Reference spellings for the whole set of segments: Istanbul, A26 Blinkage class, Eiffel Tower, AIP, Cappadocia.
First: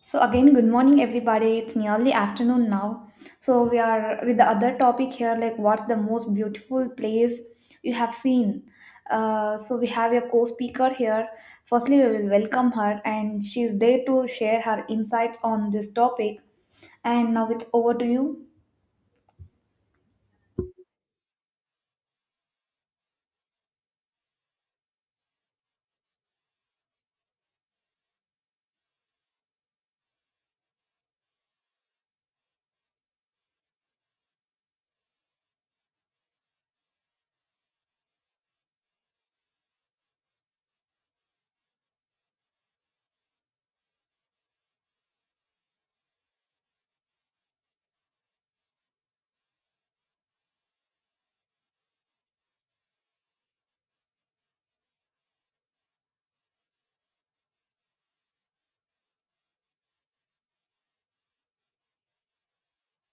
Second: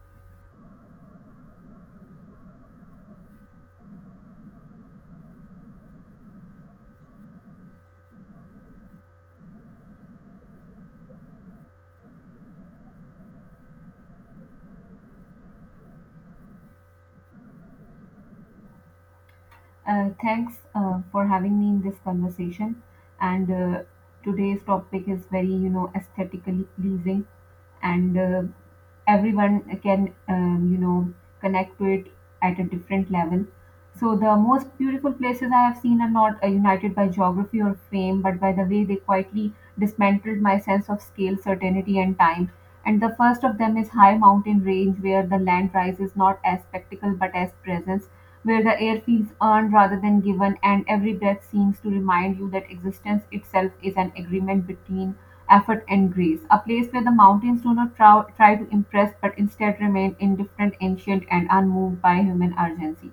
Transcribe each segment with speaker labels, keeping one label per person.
Speaker 1: So again, good morning, everybody. It's nearly afternoon now. So we are with the other topic here, like what's the most beautiful place you have seen? So we have a co-speaker here. Firstly, we will welcome her, and she's there to share her insights on this topic. And now it's over to you.
Speaker 2: Thanks for having me in this conversation. And today's topic is very, aesthetically pleasing, and everyone can, connect to it at a different level. So the most beautiful places I have seen are not united by geography or fame, but by the way they quietly dismantled my sense of scale, certainty, and time. And the first of them is high mountain range, where the land rises not as spectacle but as presence, where the air feels earned rather than given, and every breath seems to remind you that existence itself is an agreement between effort and grace. A place where the mountains do not try to impress but instead remain indifferent, ancient, and unmoved by human urgency,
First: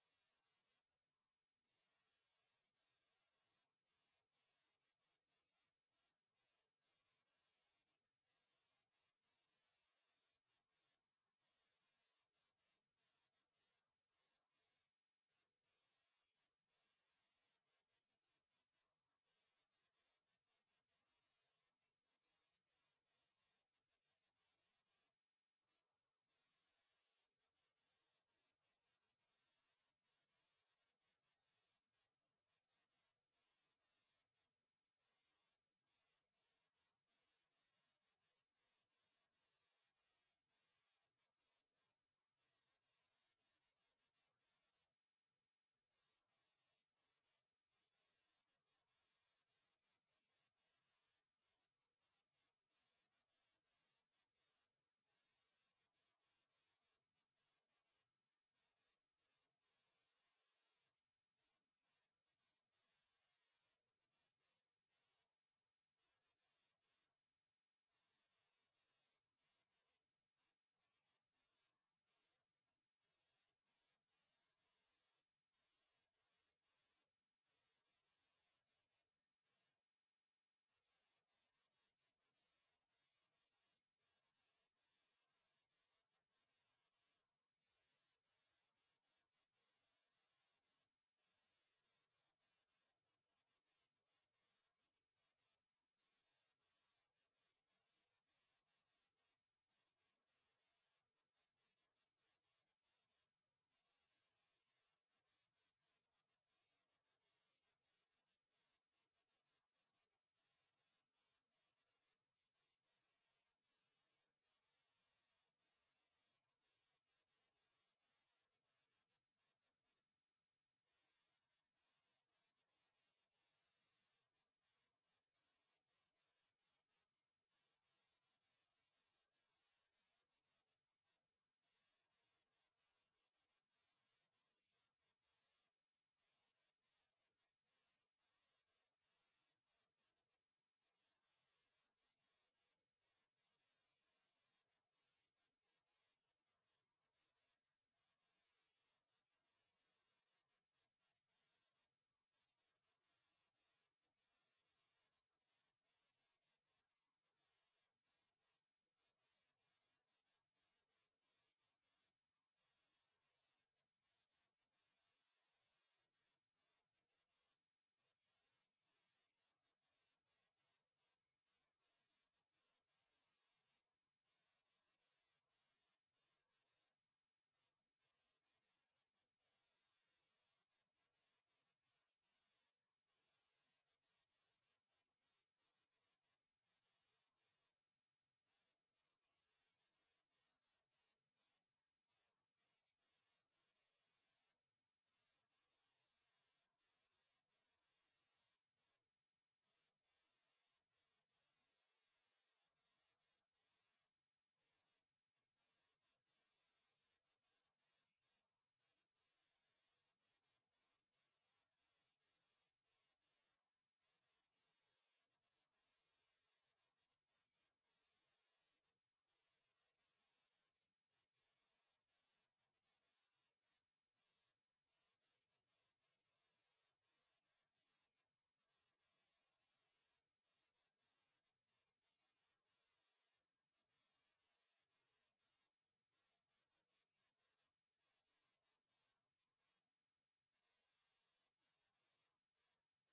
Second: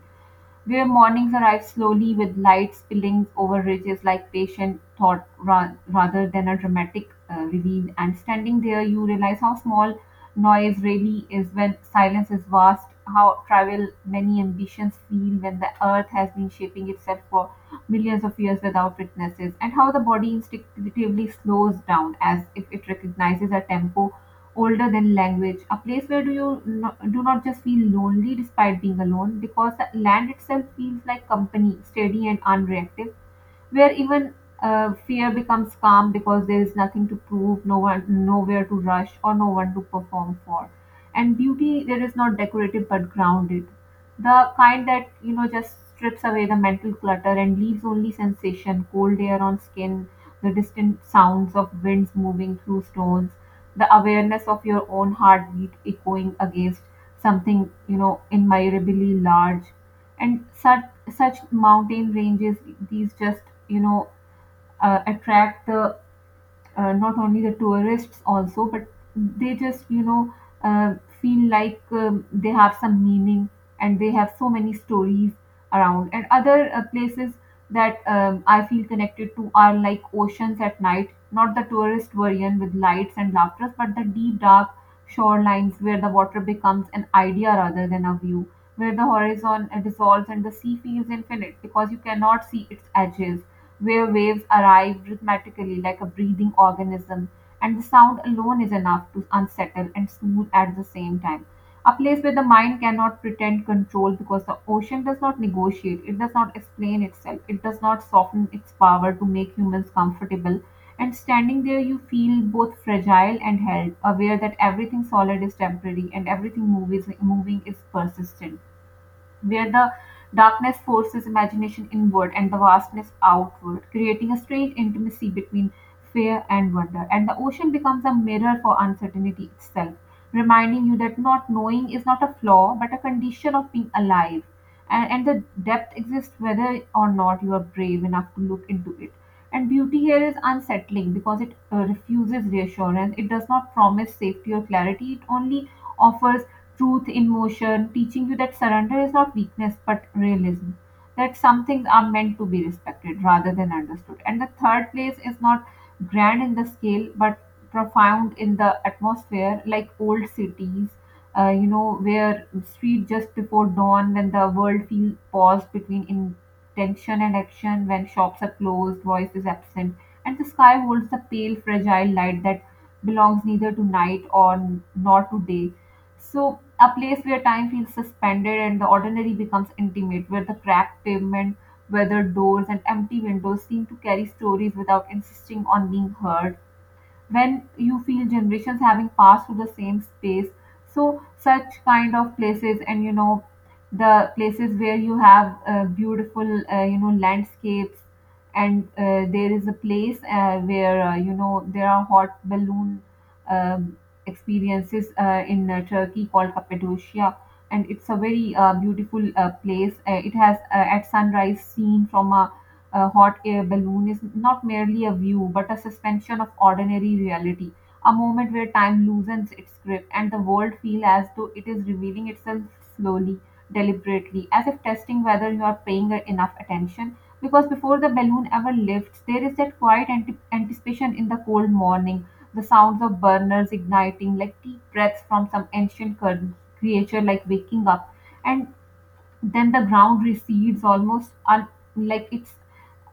Speaker 2: where mornings arrive slowly with light spilling over ridges like patient thought rather than a dramatic reveal. And standing there, you realize how small noise really is when silence is vast, how trivial many ambitions feel when the earth has been shaping itself for millions of years without witnesses, and how the body instinctively slows down as if it recognizes a tempo older than language, a place where do you no, do not just feel lonely despite being alone, because the land itself feels like company, steady and unreactive, where even fear becomes calm because there is nothing to prove, no one, nowhere to rush, or no one to perform for. And beauty there is not decorative but grounded, the kind that just strips away the mental clutter and leaves only sensation, cold air on skin, the distant sounds of winds moving through stones, the awareness of your own heartbeat echoing against something, immeasurably large. And such mountain ranges, these just, you know, attract the, not only the tourists also, but they just, uh, feel like, they have some meaning, and they have so many stories around. And other places that, I feel connected to, are like oceans at night, not the tourist version with lights and laughter, but the deep dark shorelines where the water becomes an idea rather than a view, where the horizon dissolves and the sea feels infinite because you cannot see its edges, where waves arrive rhythmically like a breathing organism, and the sound alone is enough to unsettle and soothe at the same time. A place where the mind cannot pretend control because the ocean does not negotiate, it does not explain itself, it does not soften its power to make humans comfortable. And standing there, you feel both fragile and held, aware that everything solid is temporary and everything moving is persistent, where the darkness forces imagination inward and the vastness outward, creating a strange intimacy between fear and wonder. And the ocean becomes a mirror for uncertainty itself, reminding you that not knowing is not a flaw but a condition of being alive. And the depth exists whether or not you are brave enough to look into it. And beauty here is unsettling because it refuses reassurance. It does not promise safety or clarity. It only offers truth in motion, teaching you that surrender is not weakness but realism, that some things are meant to be respected rather than understood. And the third place is not grand in the scale but profound in the atmosphere, like old cities, where street just before dawn when the world feels paused between intention and action, when shops are closed, voice is absent, and the sky holds the pale fragile light that belongs neither to night or nor to day, so a place where time feels suspended and the ordinary becomes intimate, where the cracked pavement, weathered doors and empty windows seem to carry stories without insisting on being heard, when you feel generations having passed through the same space. So such kind of places, and, the places where you have beautiful, landscapes, and, there is a place where, there are hot balloon, um, experiences, in, Turkey called Cappadocia. And it's a very beautiful place. It has, at sunrise, seen from a hot air balloon is not merely a view but a suspension of ordinary reality, a moment where time loosens its grip and the world feels as though it is revealing itself slowly, deliberately, as if testing whether you are paying enough attention. Because before the balloon ever lifts, there is that quiet anticipation in the cold morning, the sounds of burners igniting like deep breaths from some ancient creature, like waking up. And then the ground recedes almost like it's,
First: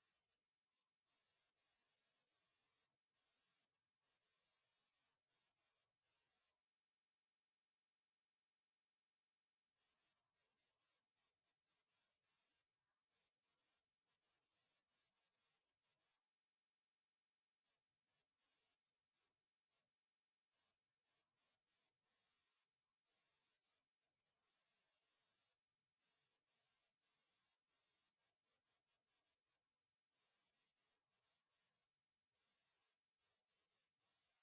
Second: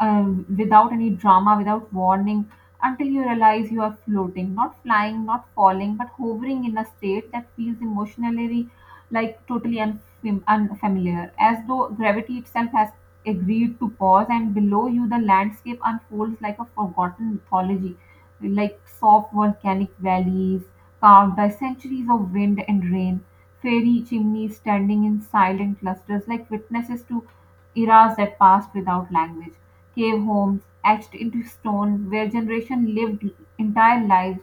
Speaker 2: uh, without any drama, without warning, until you realize you are floating, not flying, not falling, but hovering in a state that feels emotionally like totally unfamiliar, as though gravity itself has agreed to pause, and below you the landscape unfolds like a forgotten mythology, like soft volcanic valleys carved by centuries of wind and rain, fairy chimneys standing in silent clusters like witnesses to eras that passed without language, cave homes etched into stone where generations lived entire lives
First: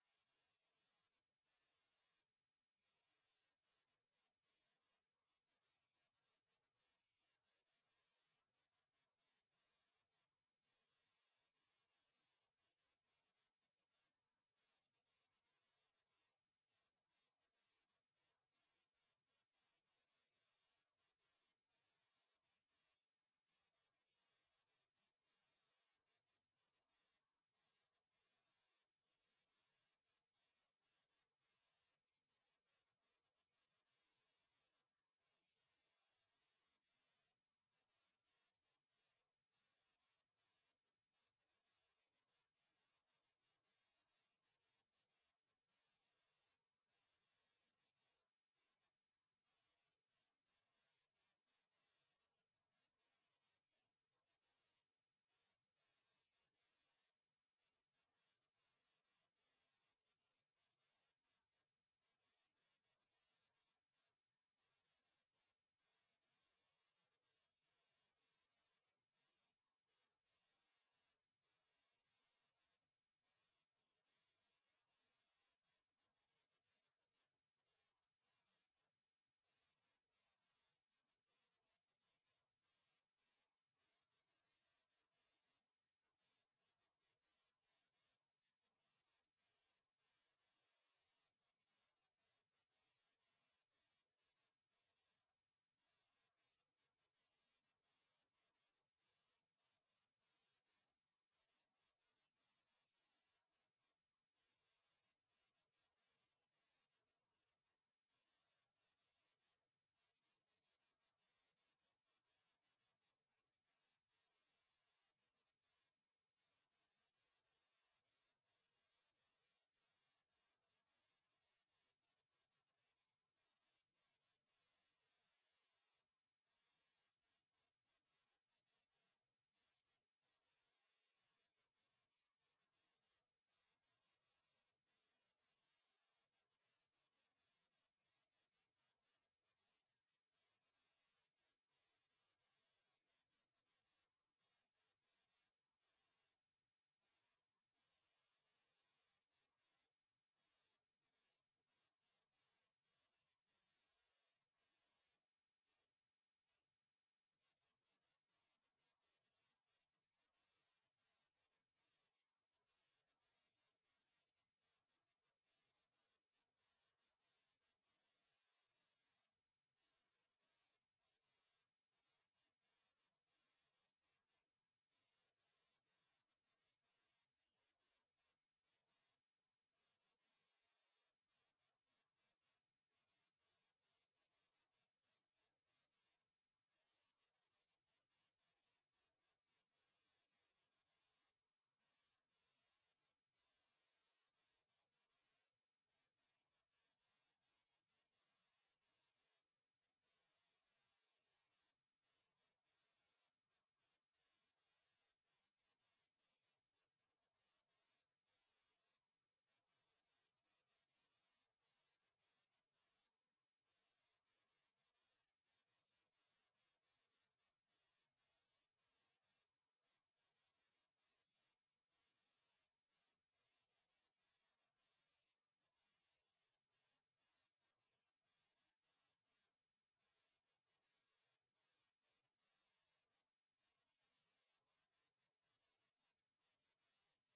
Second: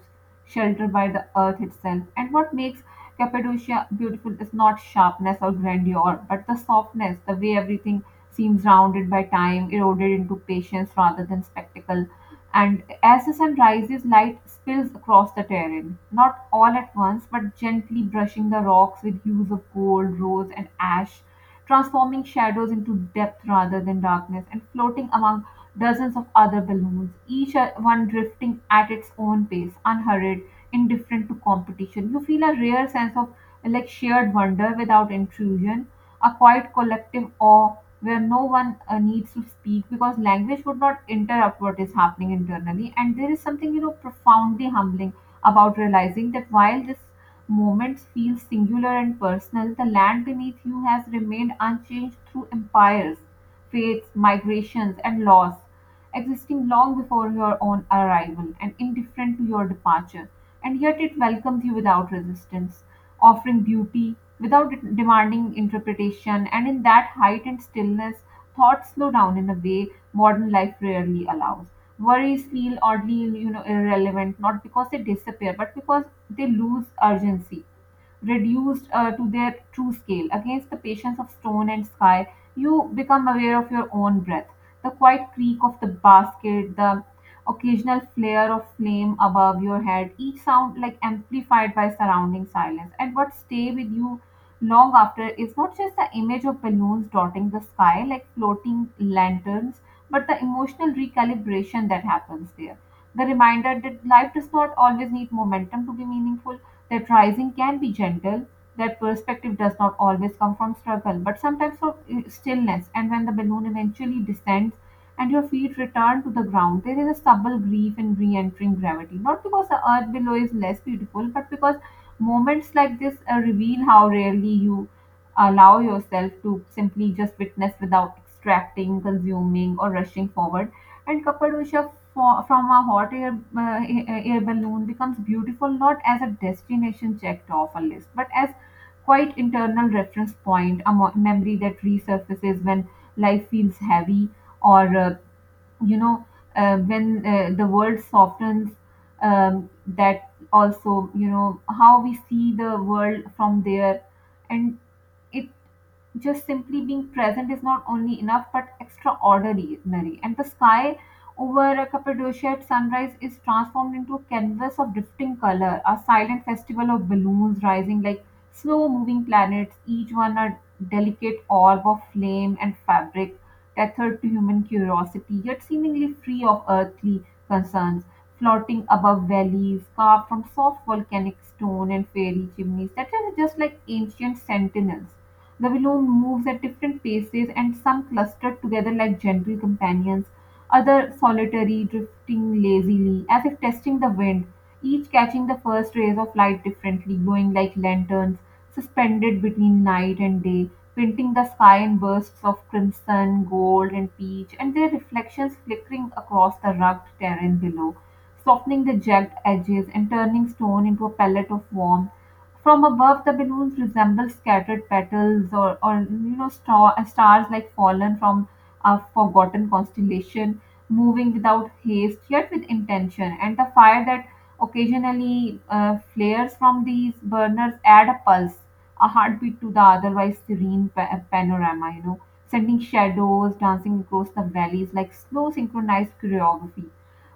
Speaker 2: sheltered by the earth itself. And what makes Cappadocia beautiful is not sharpness or grandeur, but the softness, the way everything seems rounded by time, eroded into patience rather than spectacle. And as the sun rises, light spills across the terrain, not all at once, but gently brushing the rocks with hues of gold, rose, and ash, transforming shadows into depth rather than darkness. And floating among dozens of other balloons, each one drifting at its own pace, unhurried, indifferent to competition. You feel a rare sense of like shared wonder without intrusion, a quiet collective awe where no one needs to speak, because language would not interrupt what is happening internally. And there is something, profoundly humbling about realizing that while this moments feel singular and personal, the land beneath you has remained unchanged through empires, fates, migrations, and loss, existing long before your own arrival and indifferent to your departure, and yet it welcomes you without resistance, offering beauty without demanding interpretation. And in that height and stillness, thoughts slow down in a way modern life rarely allows. Worries feel oddly, irrelevant, not because they disappear, but because they lose urgency, reduced, to their true scale. Against the patience of stone and sky, you become aware of your own breath, the quiet creak of the basket, the occasional flare of flame above your head, each sound like amplified by surrounding silence. And what stay with you long after is not just the image of balloons dotting the sky like floating lanterns, but the emotional recalibration that happens there. The reminder that life does not always need momentum to be meaningful, that rising can be gentle, that perspective does not always come from struggle, but sometimes from stillness. And when the balloon eventually descends and your feet return to the ground, there is a subtle grief in re entering gravity. Not because the earth below is less beautiful, but because moments like this reveal how rarely you allow yourself to simply just witness without extracting, consuming, or rushing forward. And Cappadocia from a hot air balloon becomes beautiful not as a destination checked off a list, but as quite internal reference point, a memory that resurfaces when life feels heavy, or, you know, when the world softens, that also, how we see the world from there. And it just simply being present is not only enough but extraordinary. And the sky over Cappadocia at sunrise is transformed into a canvas of drifting color, a silent festival of balloons rising like slow moving planets, each one a delicate orb of flame and fabric, tethered to human curiosity, yet seemingly free of earthly concerns. Floating above valleys carved from soft volcanic stone and fairy chimneys that are just like ancient sentinels, Babylon moves at different paces, and some cluster together like gentle companions, other solitary, drifting lazily, as if testing the wind, each catching the first rays of light differently, glowing like lanterns, suspended between night and day, painting the sky in bursts of crimson, gold, and peach, and their reflections flickering across the rugged terrain below, softening the jagged edges and turning stone into a pellet of warmth. From above, the balloons resemble scattered petals, or, stars like fallen from a forgotten constellation, moving without haste yet with intention. And the fire that occasionally flares from these burners add a pulse, a heartbeat to the otherwise serene panorama, sending shadows dancing across the valleys like slow synchronized choreography.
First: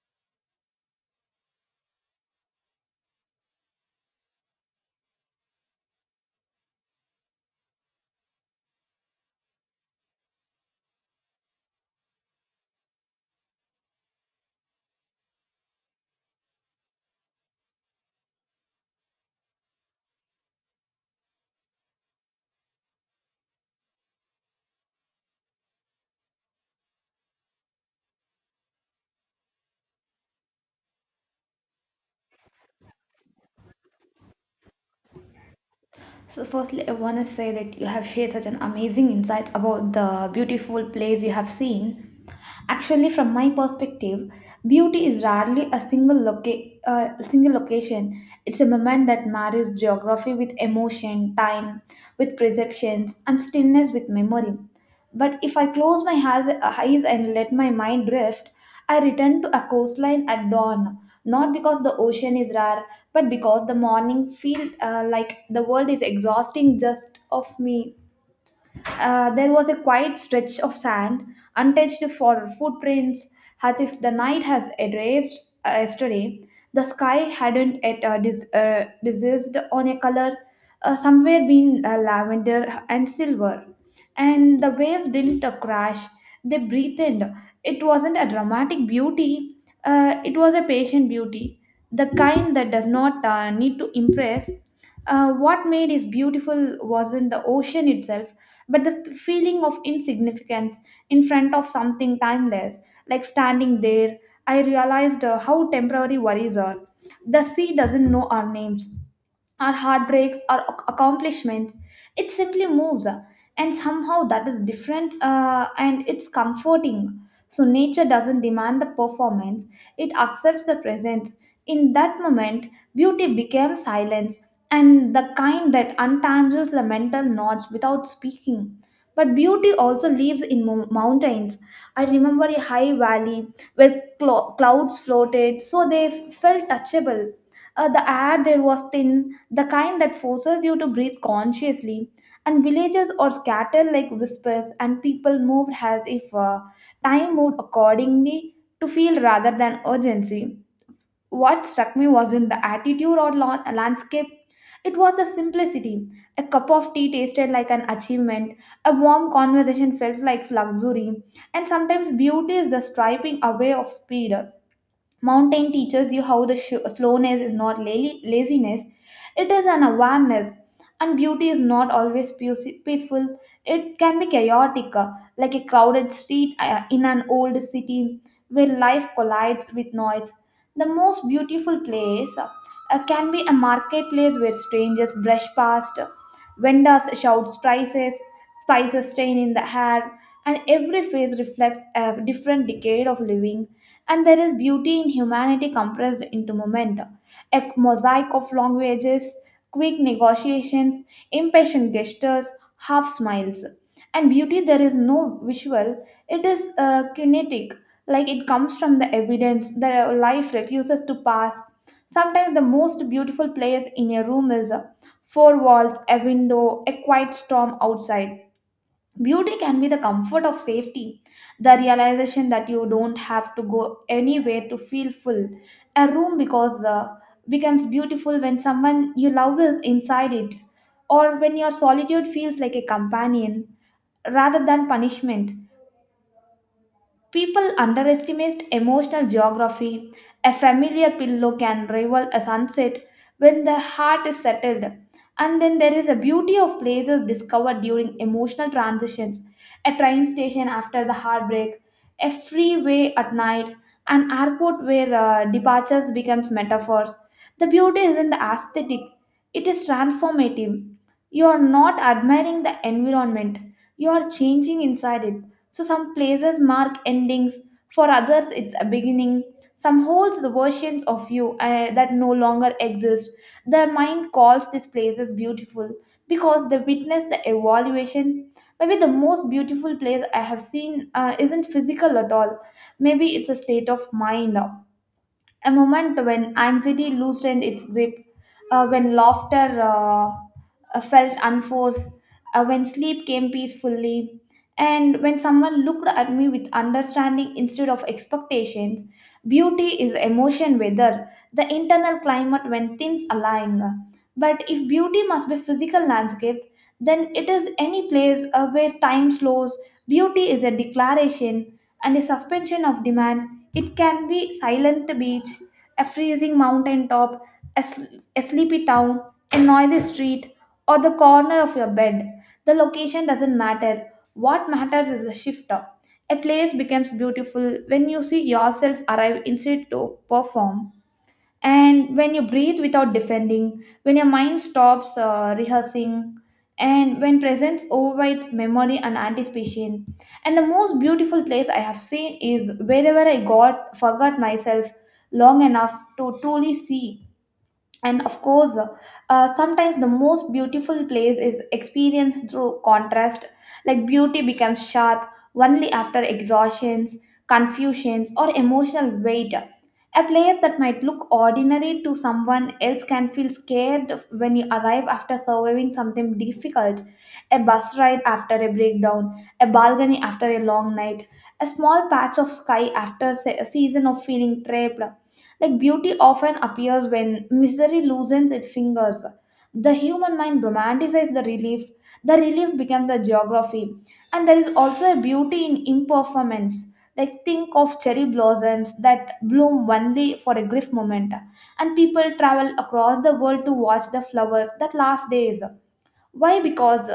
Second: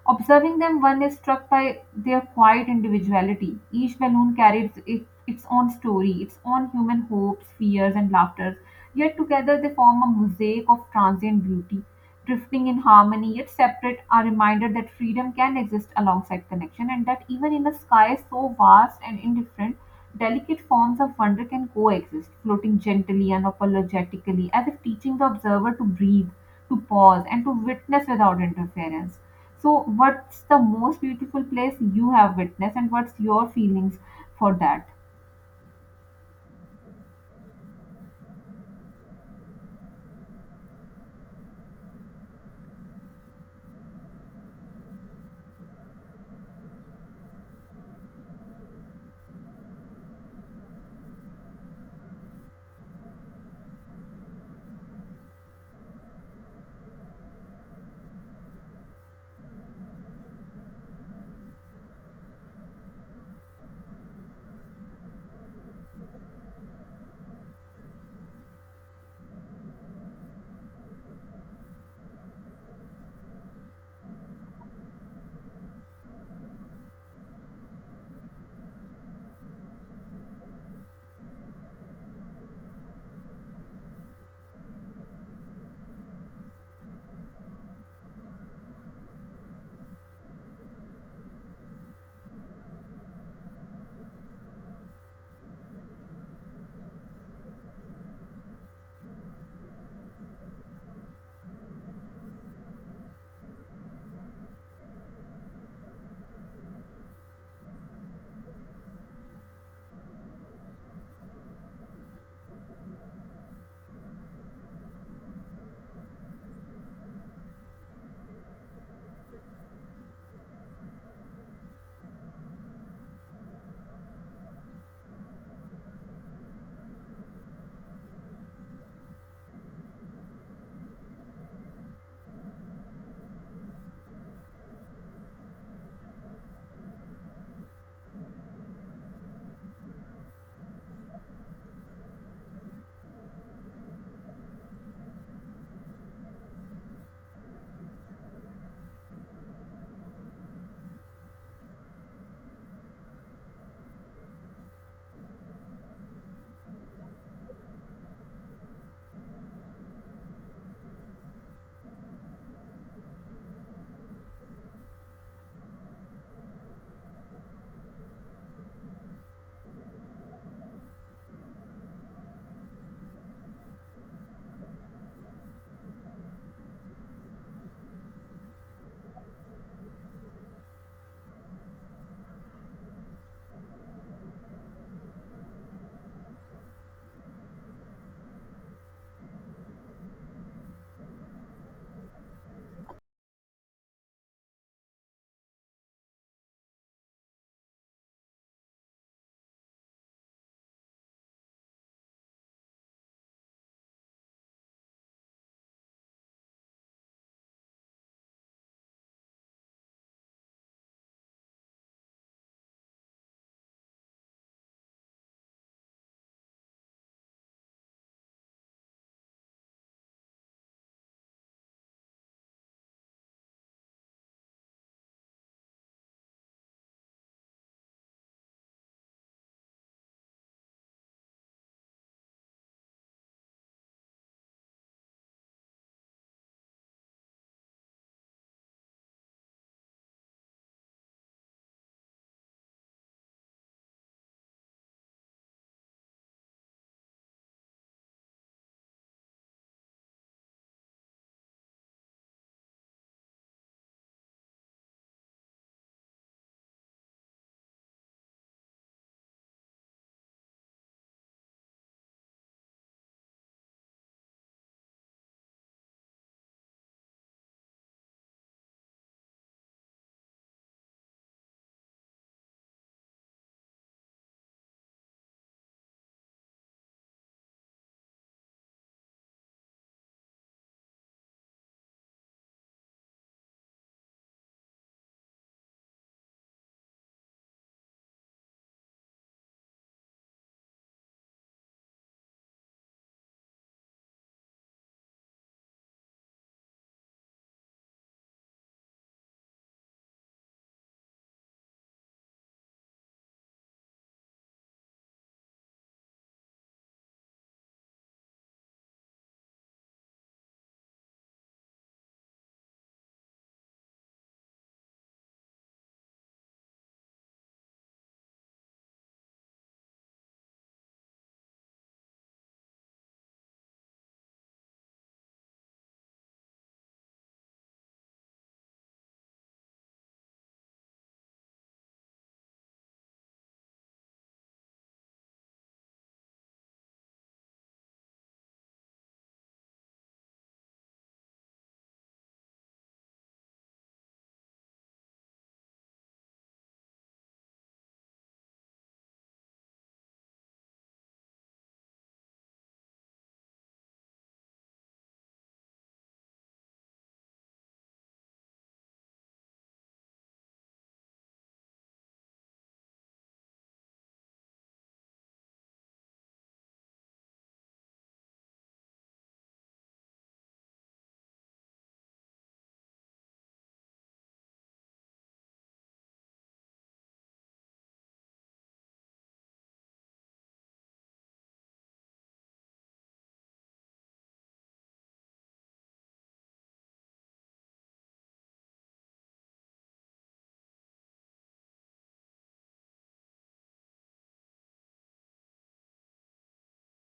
Speaker 2: Observing them, one is struck by their quiet individuality. Each balloon carries its own story, its own human hopes, fears, and laughters. Yet together they form a mosaic of transient beauty drifting in harmony yet separate, are reminded that freedom can exist alongside connection, and that even in a sky so vast and indifferent, delicate forms of wonder can coexist, floating gently and apologetically, as if teaching the observer to breathe, to pause, and to witness without interference. So, what's the most beautiful place you have witnessed, and what's your feelings for that?
Speaker 1: So, firstly, I want to say that you have shared such an amazing insight about the beautiful place you have seen. Actually, from my perspective, beauty is rarely a single location. It's a moment that marries geography with emotion, time with perceptions, and stillness with memory. But if I close my eyes and let my mind drift, I return to a coastline at dawn, not because the ocean is rare but because the morning feel like the world is exhausting just of me. There was a quiet stretch of sand, untouched for footprints, as if the night has erased yesterday. The sky hadn't yet diseased on a color, somewhere been lavender and silver. And the waves didn't crash, they breathed. It wasn't a dramatic beauty, it was a patient beauty, the kind that does not need to impress. What made it beautiful wasn't the ocean itself but the feeling of insignificance in front of something timeless. Like standing there, I realized how temporary worries are. The sea doesn't know our names, or heartbreaks or accomplishments. It simply moves, and somehow that is different, and it's comforting. So nature doesn't demand the performance, it accepts the presence. In that moment, beauty becomes silence, and the kind that untangles the mental knots without speaking. But beauty also lives in mountains. I remember a high valley where clouds floated so they felt touchable. The air there was thin, the kind that forces you to breathe consciously. And villages are scattered like whispers, and people moved as if time moved accordingly to feel rather than urgency. What struck me wasn't the attitude or landscape, it was the simplicity. A cup of tea tasted like an achievement, a warm conversation felt like luxury, and sometimes beauty is the striping away of speed. Mountain teaches you how the slowness is not laziness, it is an awareness. And beauty is not always peaceful, it can be chaotic, like a crowded street in an old city where life collides with noise. The most beautiful place can be a marketplace where strangers brush past, vendors shout prices, spices stain in the air, and every face reflects a different decade of living. And there is beauty in humanity compressed into momentum. A mosaic of languages, quick negotiations, impatient gestures, half smiles. And beauty, there is no visual, it is kinetic, like it comes from the evidence that life refuses to pass. Sometimes the most beautiful place in a room is four walls, a window, a quiet storm outside. Beauty can be the comfort of safety, the realization that you don't have to go anywhere to feel full. A room because becomes beautiful when someone you love is inside it, or when your solitude feels like a companion rather than punishment. People underestimate emotional geography. A familiar pillow can rival a sunset when the heart is settled. And then there is a beauty of places discovered during emotional transitions: a train station after the heartbreak, a freeway at night, an airport where departures becomes metaphors. The beauty is in the aesthetic. It is transformative. You are not admiring the environment. You are changing inside it. So some places mark endings, for others it's a beginning. Some holds the versions of you that no longer exist. The mind calls these places beautiful because they witness the evaluation. Maybe the most beautiful place I have seen isn't physical at all. Maybe it's a state of mind, a moment when anxiety loosened its grip, when laughter felt unforced, when sleep came peacefully, and when someone looked at me with understanding instead of expectations. Beauty is emotion weather, the internal climate when things align. But if beauty must be physical landscape, then it is any place where time slows. Beauty is a declaration and a suspension of demand. It can be silent beach, a freezing mountain top, a, sl- a sleepy town, a noisy street, or the corner of your bed. The location doesn't matter. What matters is the shifter. A place becomes beautiful when you see yourself arrive instead to perform, and when you breathe without defending, when your mind stops rehearsing, and when presence overrides memory and anticipation. And the most beautiful place I have seen is wherever I got forgot myself long enough to truly see. And of course, sometimes the most beautiful place is experienced through contrast, like beauty becomes sharp only after exhaustions, confusions or emotional weight. A place that might look ordinary to someone else can feel scared when you arrive after surviving something difficult: a bus ride after a breakdown, a balcony after a long night, a small patch of sky after a season of feeling trapped. Like beauty often appears when misery loosens its fingers. The human mind romanticizes the relief. The relief becomes a geography. And there is also a beauty in imperformance. Like think of cherry blossoms that bloom only for a brief moment. And people travel across the world to watch the flowers that last days. Why? Because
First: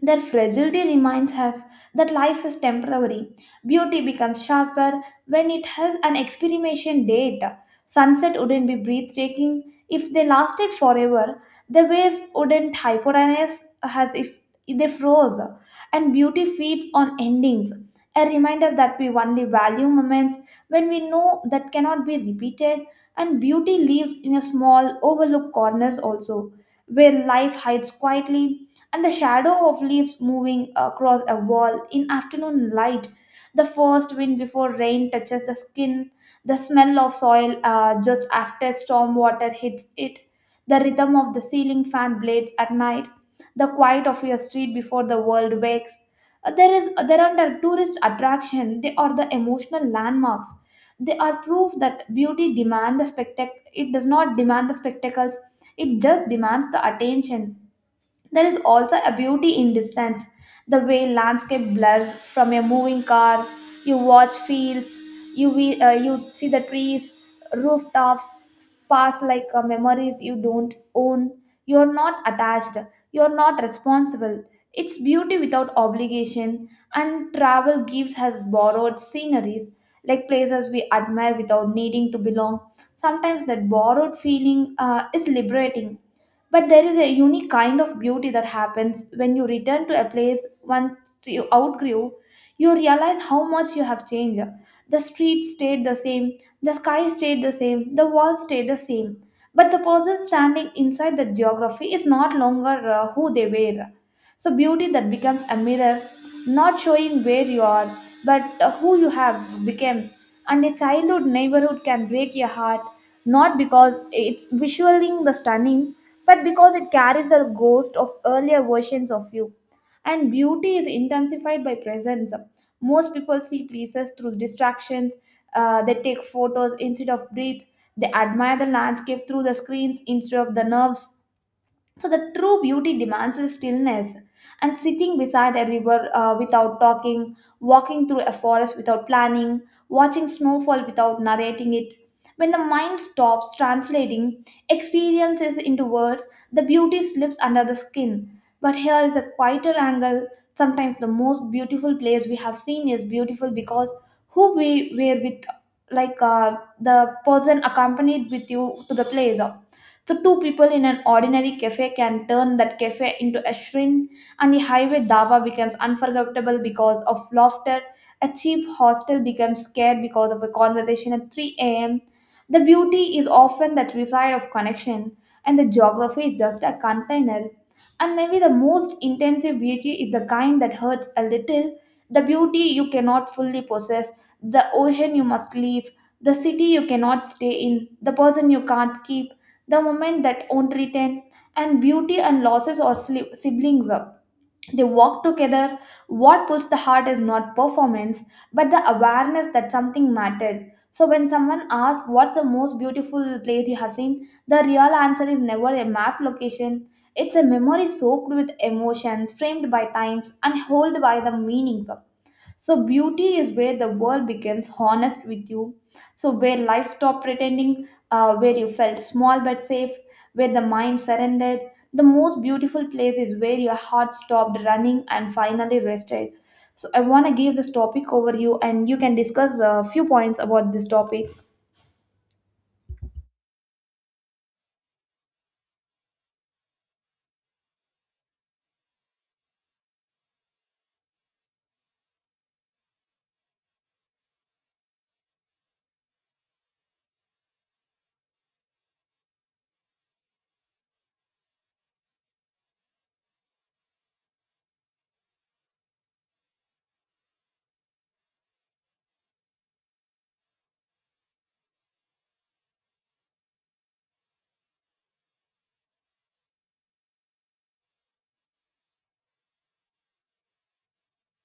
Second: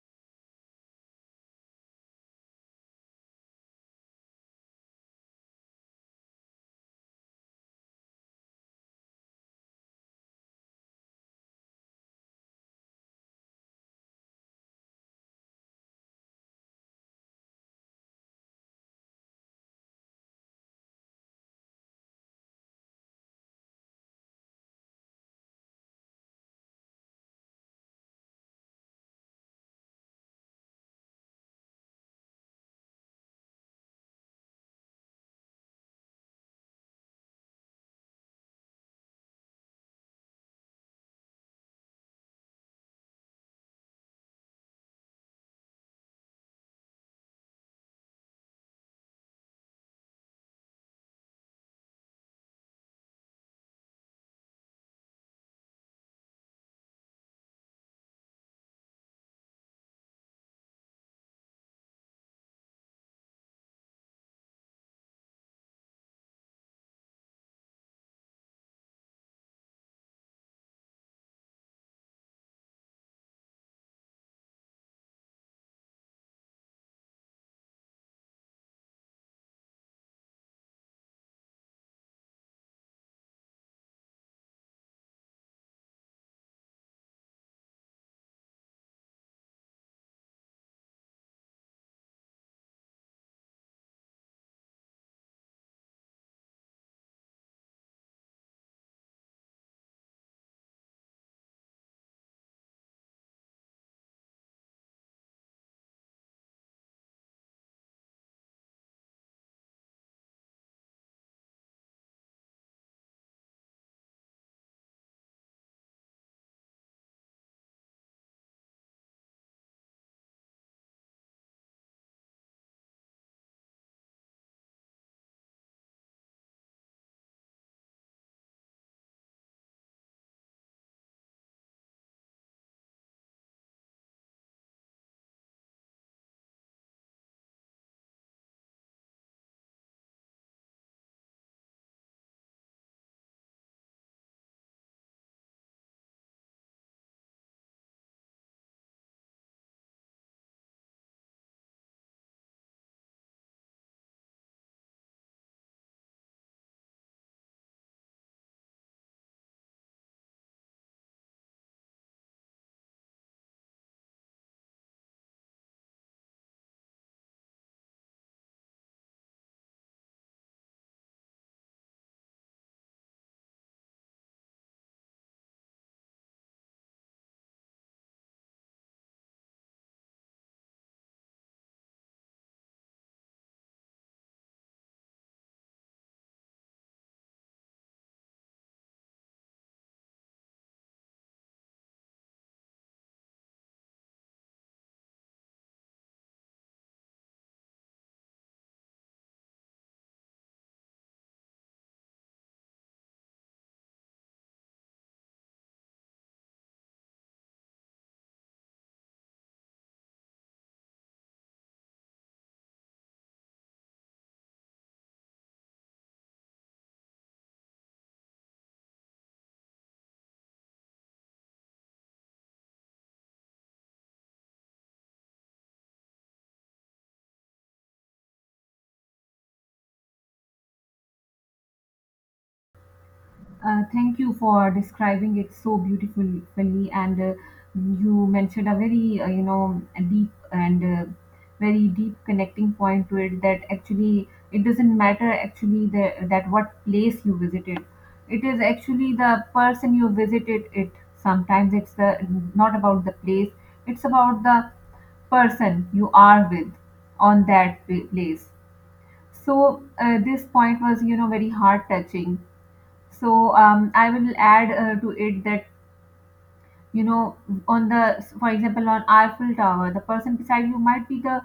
Speaker 1: their fragility reminds us that life is temporary. Beauty becomes sharper when it has an expiration date. Sunset wouldn't be breathtaking if they lasted forever. The waves wouldn't hypotonize as if they froze. And beauty feeds on endings. A reminder that we only value moments when we know that cannot be repeated. And beauty lives in a small, overlooked corners also, where life hides quietly, and the shadow of leaves moving across a wall in afternoon light. The first wind before rain touches the skin, the smell of soil just after storm water hits it, the rhythm of the ceiling fan blades at night, the quiet of your street before the world wakes. There aren't a tourist attraction. They are the emotional landmarks. They are proof that beauty demand the spectac. It does not demand the spectacles. It just demands the attention. There is also a beauty in distance, the way landscape blurs from a moving car. You watch fields, you see the trees, rooftops, pass like memories you don't own. You're not attached. You're not responsible. It's beauty without obligation, and travel gives us borrowed sceneries, like places we admire without needing to belong. Sometimes that borrowed feeling is liberating. But there is a unique kind of beauty that happens when you return to a place once you outgrew. You realize how much you have changed. The street stayed the same, the sky stayed the same, the walls stayed the same. But the person standing inside the geography is not longer who they were. So, beauty that becomes a mirror, not showing where you are, but who you have become. And a childhood neighborhood can break your heart, not because it's visualizing the stunning, but because it carries the ghost of earlier versions of you. And beauty is intensified by presence. Most people see places through distractions, they take photos instead of breathe, they admire the landscape through the screens instead of the nerves. So the true beauty demands stillness, and sitting beside a river without talking, walking through a forest without planning, watching snowfall without narrating it. When the mind stops translating experiences into words, the beauty slips under the skin. But here is a quieter angle. Sometimes the most beautiful place we have seen is beautiful because who we were with, like the person accompanied with you to the place. So, two people in an ordinary cafe can turn that cafe into a shrine, and a highway dawa becomes unforgettable because of laughter. A cheap hostel becomes scared because of a conversation at 3 a.m. The beauty is often that reside of connection, and the geography is just a container. And maybe the most intensive beauty is the kind that hurts a little, the beauty you cannot fully possess, the ocean you must leave, the city you cannot stay in, the person you can't keep, the moment that won't return. And beauty and losses or siblings up, they walk together. What pulls the heart is not performance but the awareness that something mattered. So when someone asks what's the most beautiful place you have seen, the real answer is never a map location. It's a memory soaked with emotions, framed by times and held by the meanings of. So beauty is where the world becomes honest with you. So where life stopped pretending, where you felt small but safe, where the mind surrendered. The most beautiful place is where your heart stopped running and finally rested. So I want to give this topic over you, and you can discuss a few points about this topic.
Speaker 2: Thank you for describing it so beautifully, and you mentioned a very a deep and very deep connecting point to it, that actually it doesn't matter actually that what place you visited. It is actually the person you visited. It sometimes it's the not about the place. It's about the person you are with on that place. So this point was, very heart touching. So I will add to it that, you know, on the for example, on Eiffel Tower, the person beside you might be the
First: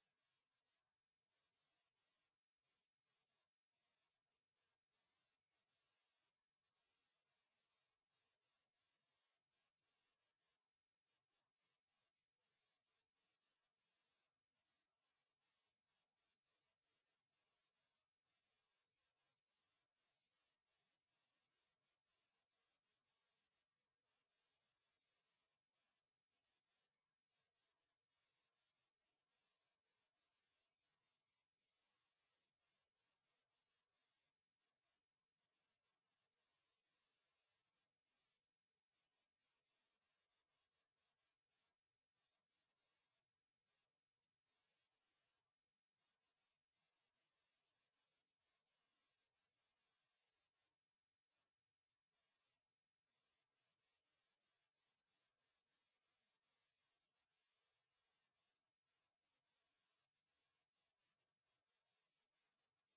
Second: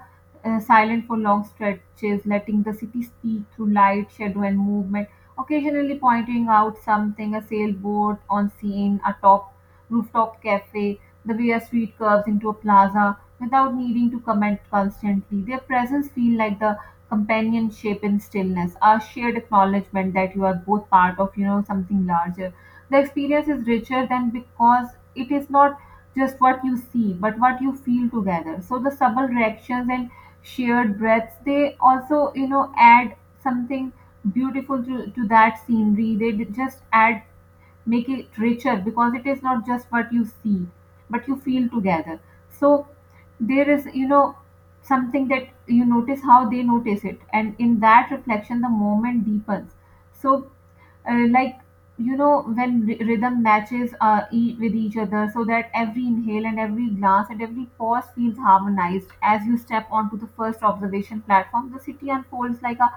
Speaker 2: silent for long stretches, letting the city speak through light, shadow, and movement. Occasionally pointing out something, a sailboat on scene, a top rooftop cafe, the way a street curves into a plaza, without needing to comment constantly. Their presence feel like the companionship in stillness, a shared acknowledgement that you are both part of something larger. The experience is richer than because it is not just what you see, but what you feel together. So the subtle reactions and shared breaths, they also, add something beautiful to that scenery. They just add, make it richer because it is not just what you see, but you feel together. So there is, something that you notice how they notice it. And in that reflection, the moment deepens. So like, when rhythm matches with each other, so that every inhale and every glance and every pause feels harmonized. As you step onto the first observation platform, the city unfolds like a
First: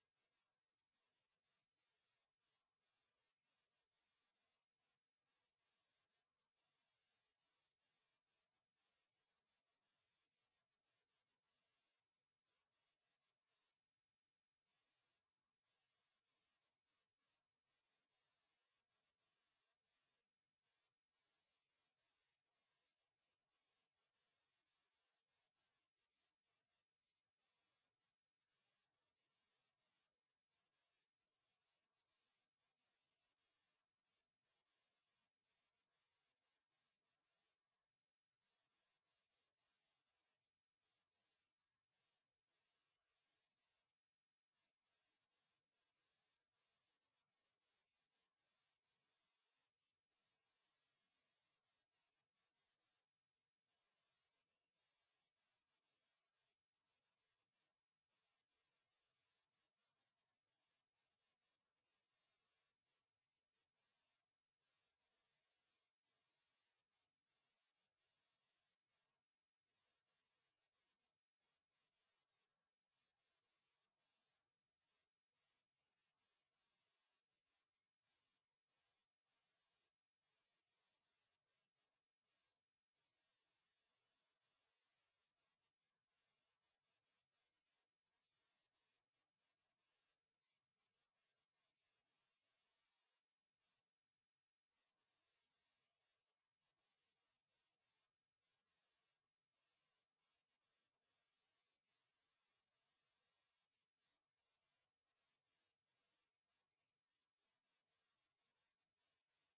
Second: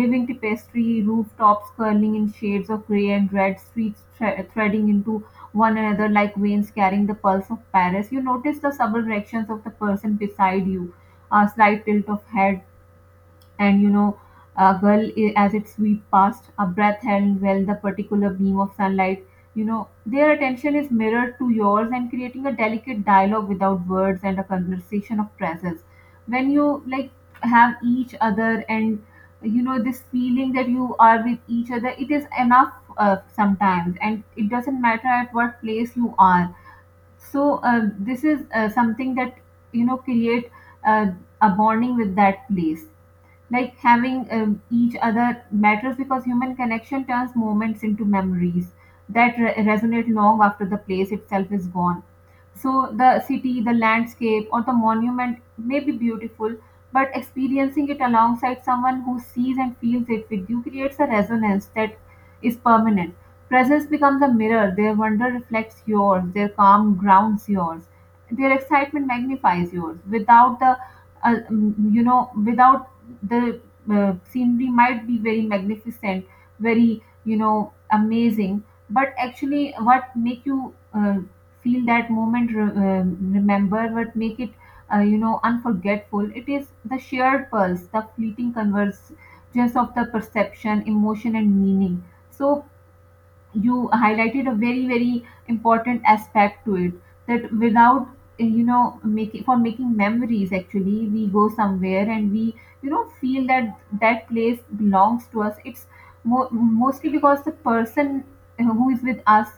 Speaker 2: living tapestry, rooftops curling in shades of gray and red, streets threading into one another like veins carrying the pulse of Paris. You notice the subtle reactions of the person beside you, a slight tilt of head, and a gull as it swept past, a breath held well, the particular beam of sunlight. you know their attention is mirrored to yours and creating a delicate dialogue without words, and a conversation of presence when you, like, have each other. And this feeling that you are with each other, it is enough sometimes, and it doesn't matter at what place you are. So this is something that, create uh, a bonding with that place, like having each other matters because human connection turns moments into memories that resonate long after the place itself is gone. So the city, the landscape, or the monument may be beautiful, but experiencing it alongside someone who sees and feels it with you creates a resonance that is permanent. Presence becomes a mirror, their wonder reflects yours, their calm grounds yours, their excitement magnifies yours. Without the, mm, you know, without the Scenery might be very magnificent, very, amazing, but actually what make you feel that moment, remember what make it, unforgettable. It is the shared pulse, the fleeting convergence of the perception, emotion, and meaning. So you highlighted a very very important aspect to it, that without making for making memories, actually we go somewhere and we, feel that that place belongs to us. It's mostly because the person who is with us,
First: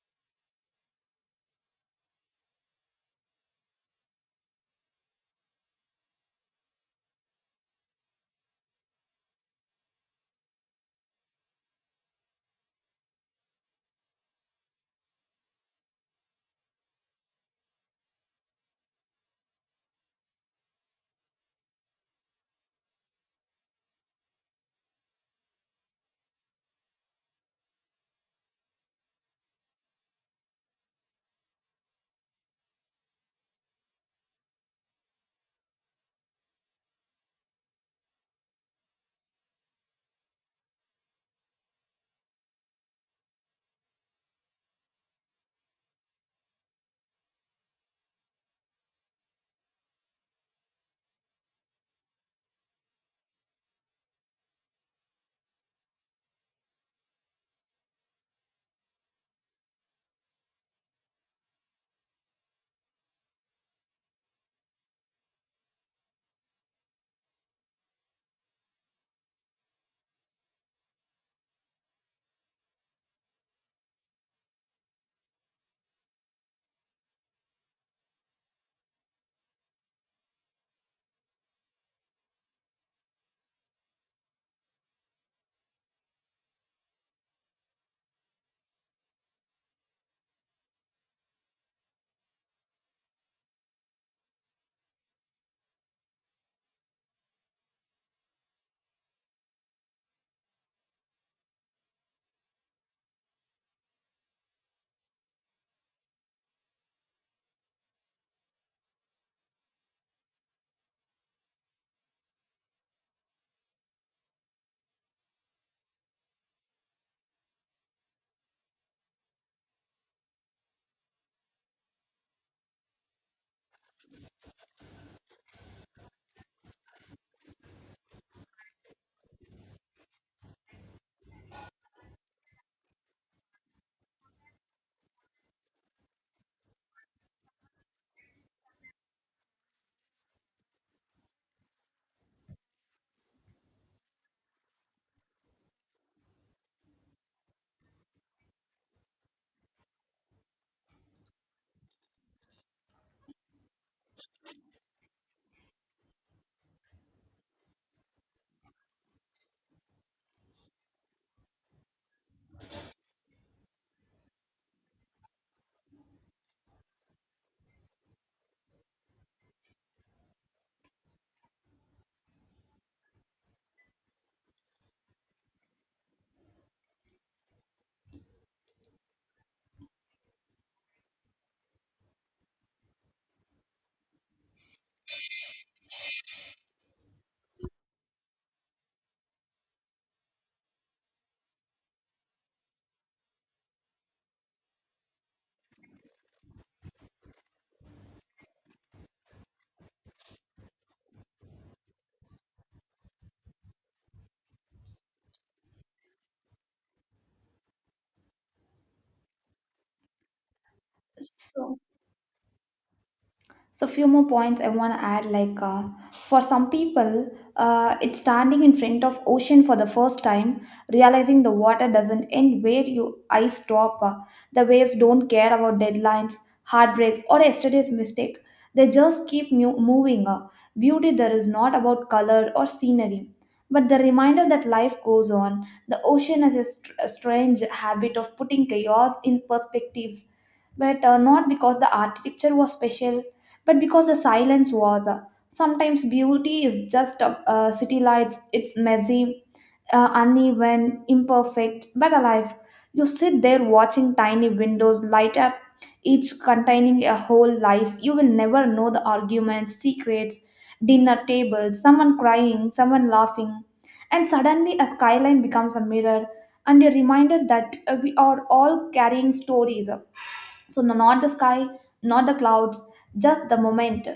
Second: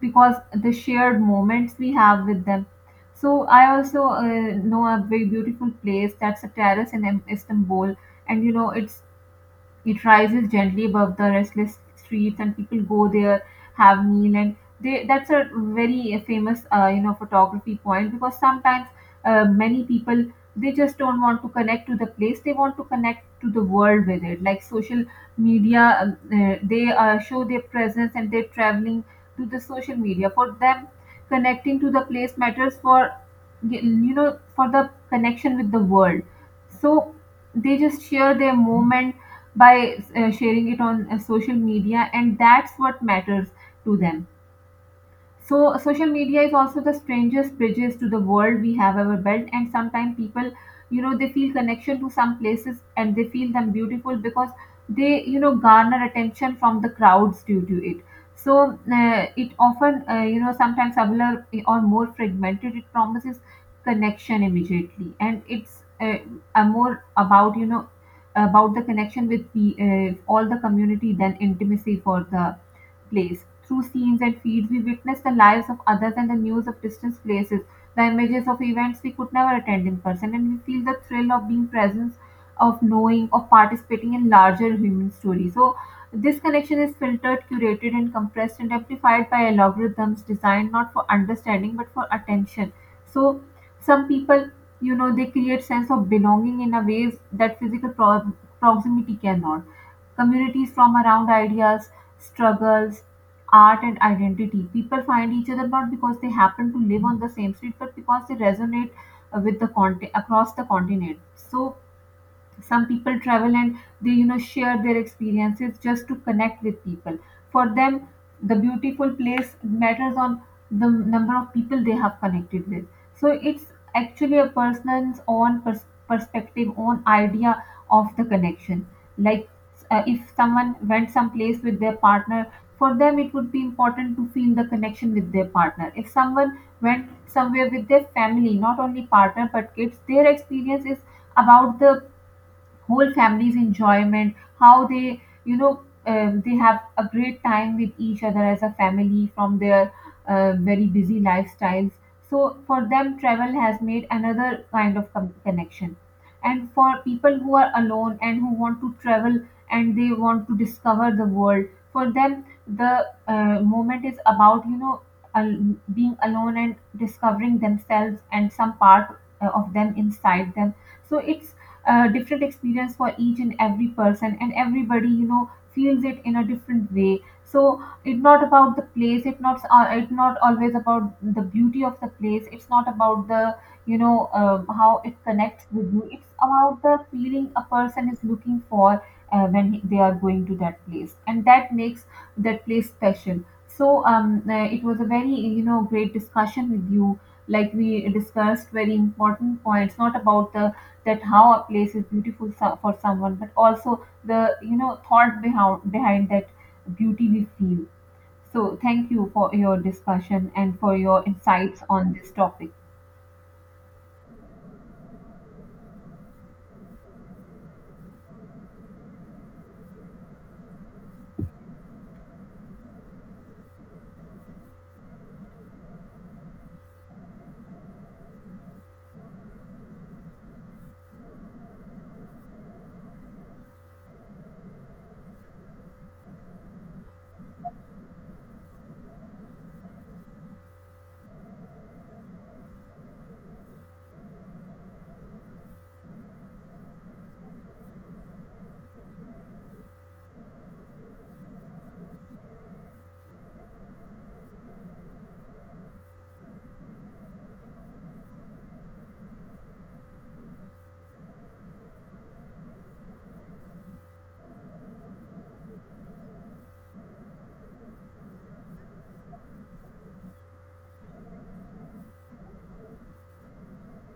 Speaker 2: because the shared moments we have with them. So I also know a very beautiful place, that's a terrace in Istanbul. And it's, it rises gently above the restless streets, and people go there, have meal, and they, that's a very famous, photography point. Because sometimes many people, they just don't want to connect to the place; they want to connect to the world with it. Like social media, they show their presence and they're traveling to the social media. For them, connecting to the place matters for, for the connection with the world. So they just share their moment by sharing it on social media, and that's what matters to them. So social media is also the strangest bridges to the world we have ever built, and sometimes people, they feel connection to some places and they feel them beautiful because they, garner attention from the crowds due to it. So it often sometimes subtler or more fragmented, it promises connection immediately, and it's a more about, about the connection with the, all the community than intimacy for the place. Through scenes and feeds, we witness the lives of others and the news of distant places, the images of events we could never attend in person, and we feel the thrill of being present, of knowing, of participating in larger human stories. So, this connection is filtered, curated, and compressed and amplified by algorithms designed not for understanding but for attention. So, some people, they create sense of belonging in a ways that physical proximity cannot, communities from around ideas, struggles, art, and identity. People find each other not because they happen to live on the same street, but because they resonate with the content across the continent. So some people travel and they, share their experiences just to connect with people. For them, the beautiful place matters on the number of people they have connected with. So it's actually a person's own perspective, own idea of the connection. Like if someone went someplace with their partner, for them it would be important to feel the connection with their partner. If someone went somewhere with their family, not only partner but kids, their experience is about the whole family's enjoyment, how they, they have a great time with each other as a family from their very busy lifestyles. So for them, travel has made another kind of connection. And for people who are alone and who want to travel and they want to discover the world, for them, the moment is about, al- being alone and discovering themselves and some part of them inside them. So it's different experience for each and every person, and everybody, feels it in a different way. So it's not about the place, it's not always about the beauty of the place, it's not about the, how it connects with you. It's about the feeling a person is looking for when they are going to that place, and that makes that place special. So it was a very, great discussion with you. Like we discussed very important points, not about the that how a place is beautiful for someone, but also the, thought behind that beauty we feel. So thank you for your discussion and for your
Speaker 1: So
Speaker 2: insights on this topic.
Speaker 1: So, few more points I want to add. For some people, it's standing in front of ocean for the first time, realizing the water doesn't end where your eyes stop. The waves don't care about deadlines, heartbreaks, or yesterday's mistake. They just keep moving. Beauty there is not about color or scenery, but the reminder that life goes on. The ocean has a strange habit of putting chaos in perspectives. But not because the architecture was special but because the silence was uh. Sometimes beauty is just city lights. It's messy, uneven, imperfect but alive. You sit there watching tiny windows light up, each containing a whole life you will never know: the arguments, secrets, dinner tables, someone crying, someone laughing. And suddenly a skyline becomes a mirror and a reminder that we are all carrying stories. So not the sky, not the clouds, just the moment.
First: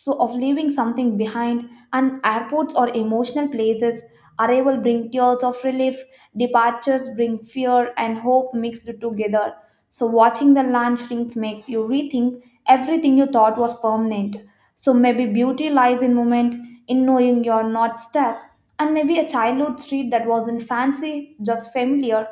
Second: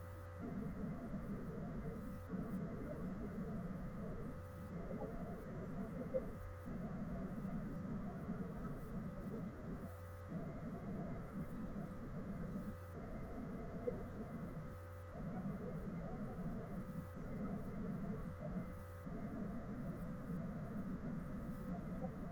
Speaker 1: So of leaving something behind, and airports or emotional places: arrival bring tears of relief, departures bring fear and hope mixed together. So watching the land shrinks makes you rethink everything you thought was permanent. So maybe beauty lies in moment, in knowing you're not stuck. And maybe a childhood street that wasn't fancy, just familiar,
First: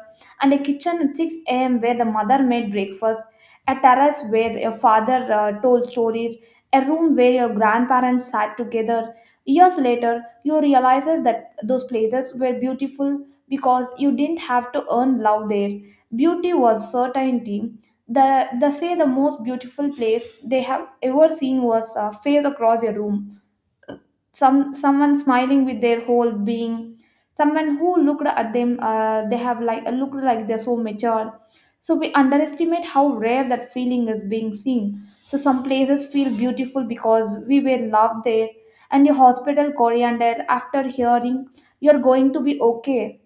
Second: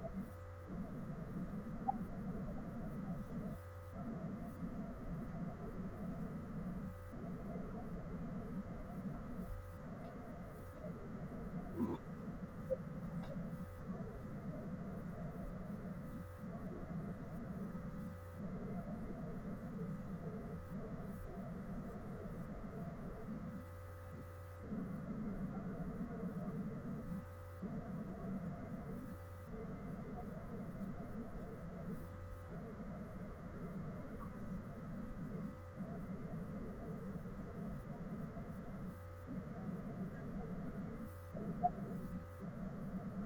Speaker 1: and a kitchen at 6 a.m. where the mother made breakfast, a terrace where your father told stories, a room where your grandparents sat together. Years later, you realize that those places were beautiful because you didn't have to earn love there. Beauty was certainty. The say the most beautiful place they have ever seen was face across your room, someone smiling with their whole being, someone who looked at them, they have looked like they're so mature. So we underestimate how rare that feeling is, being seen. So some places feel beautiful because we were loved there, and your hospital coriander after hearing you're going to be okay,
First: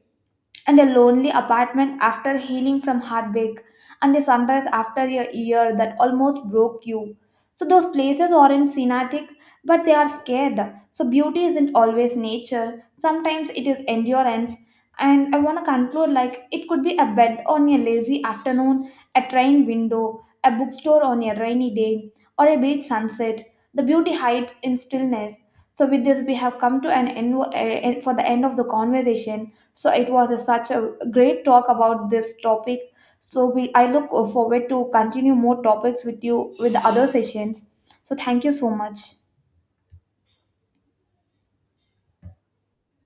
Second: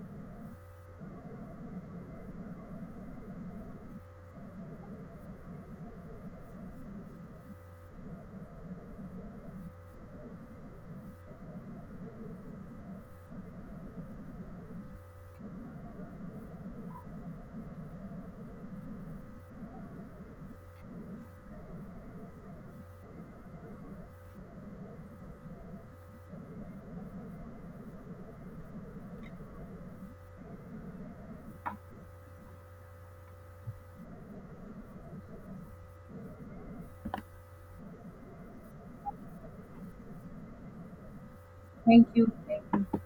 Speaker 1: and a lonely apartment after healing from heartbreak, and a sunrise after a year that almost broke you. So those places aren't scenic, but they are scared. So beauty isn't always nature. Sometimes it is endurance. And I want to conclude, like it could be a bed on a lazy afternoon, a train window, a bookstore on a rainy day, or a beach sunset. The beauty hides in stillness. So with this, we have come to an end for the end of the conversation. So it was a, such a great talk about this topic. So we I look forward to continue more topics with you with the other sessions. So thank you so much.
Speaker 2: Thank you, thank you.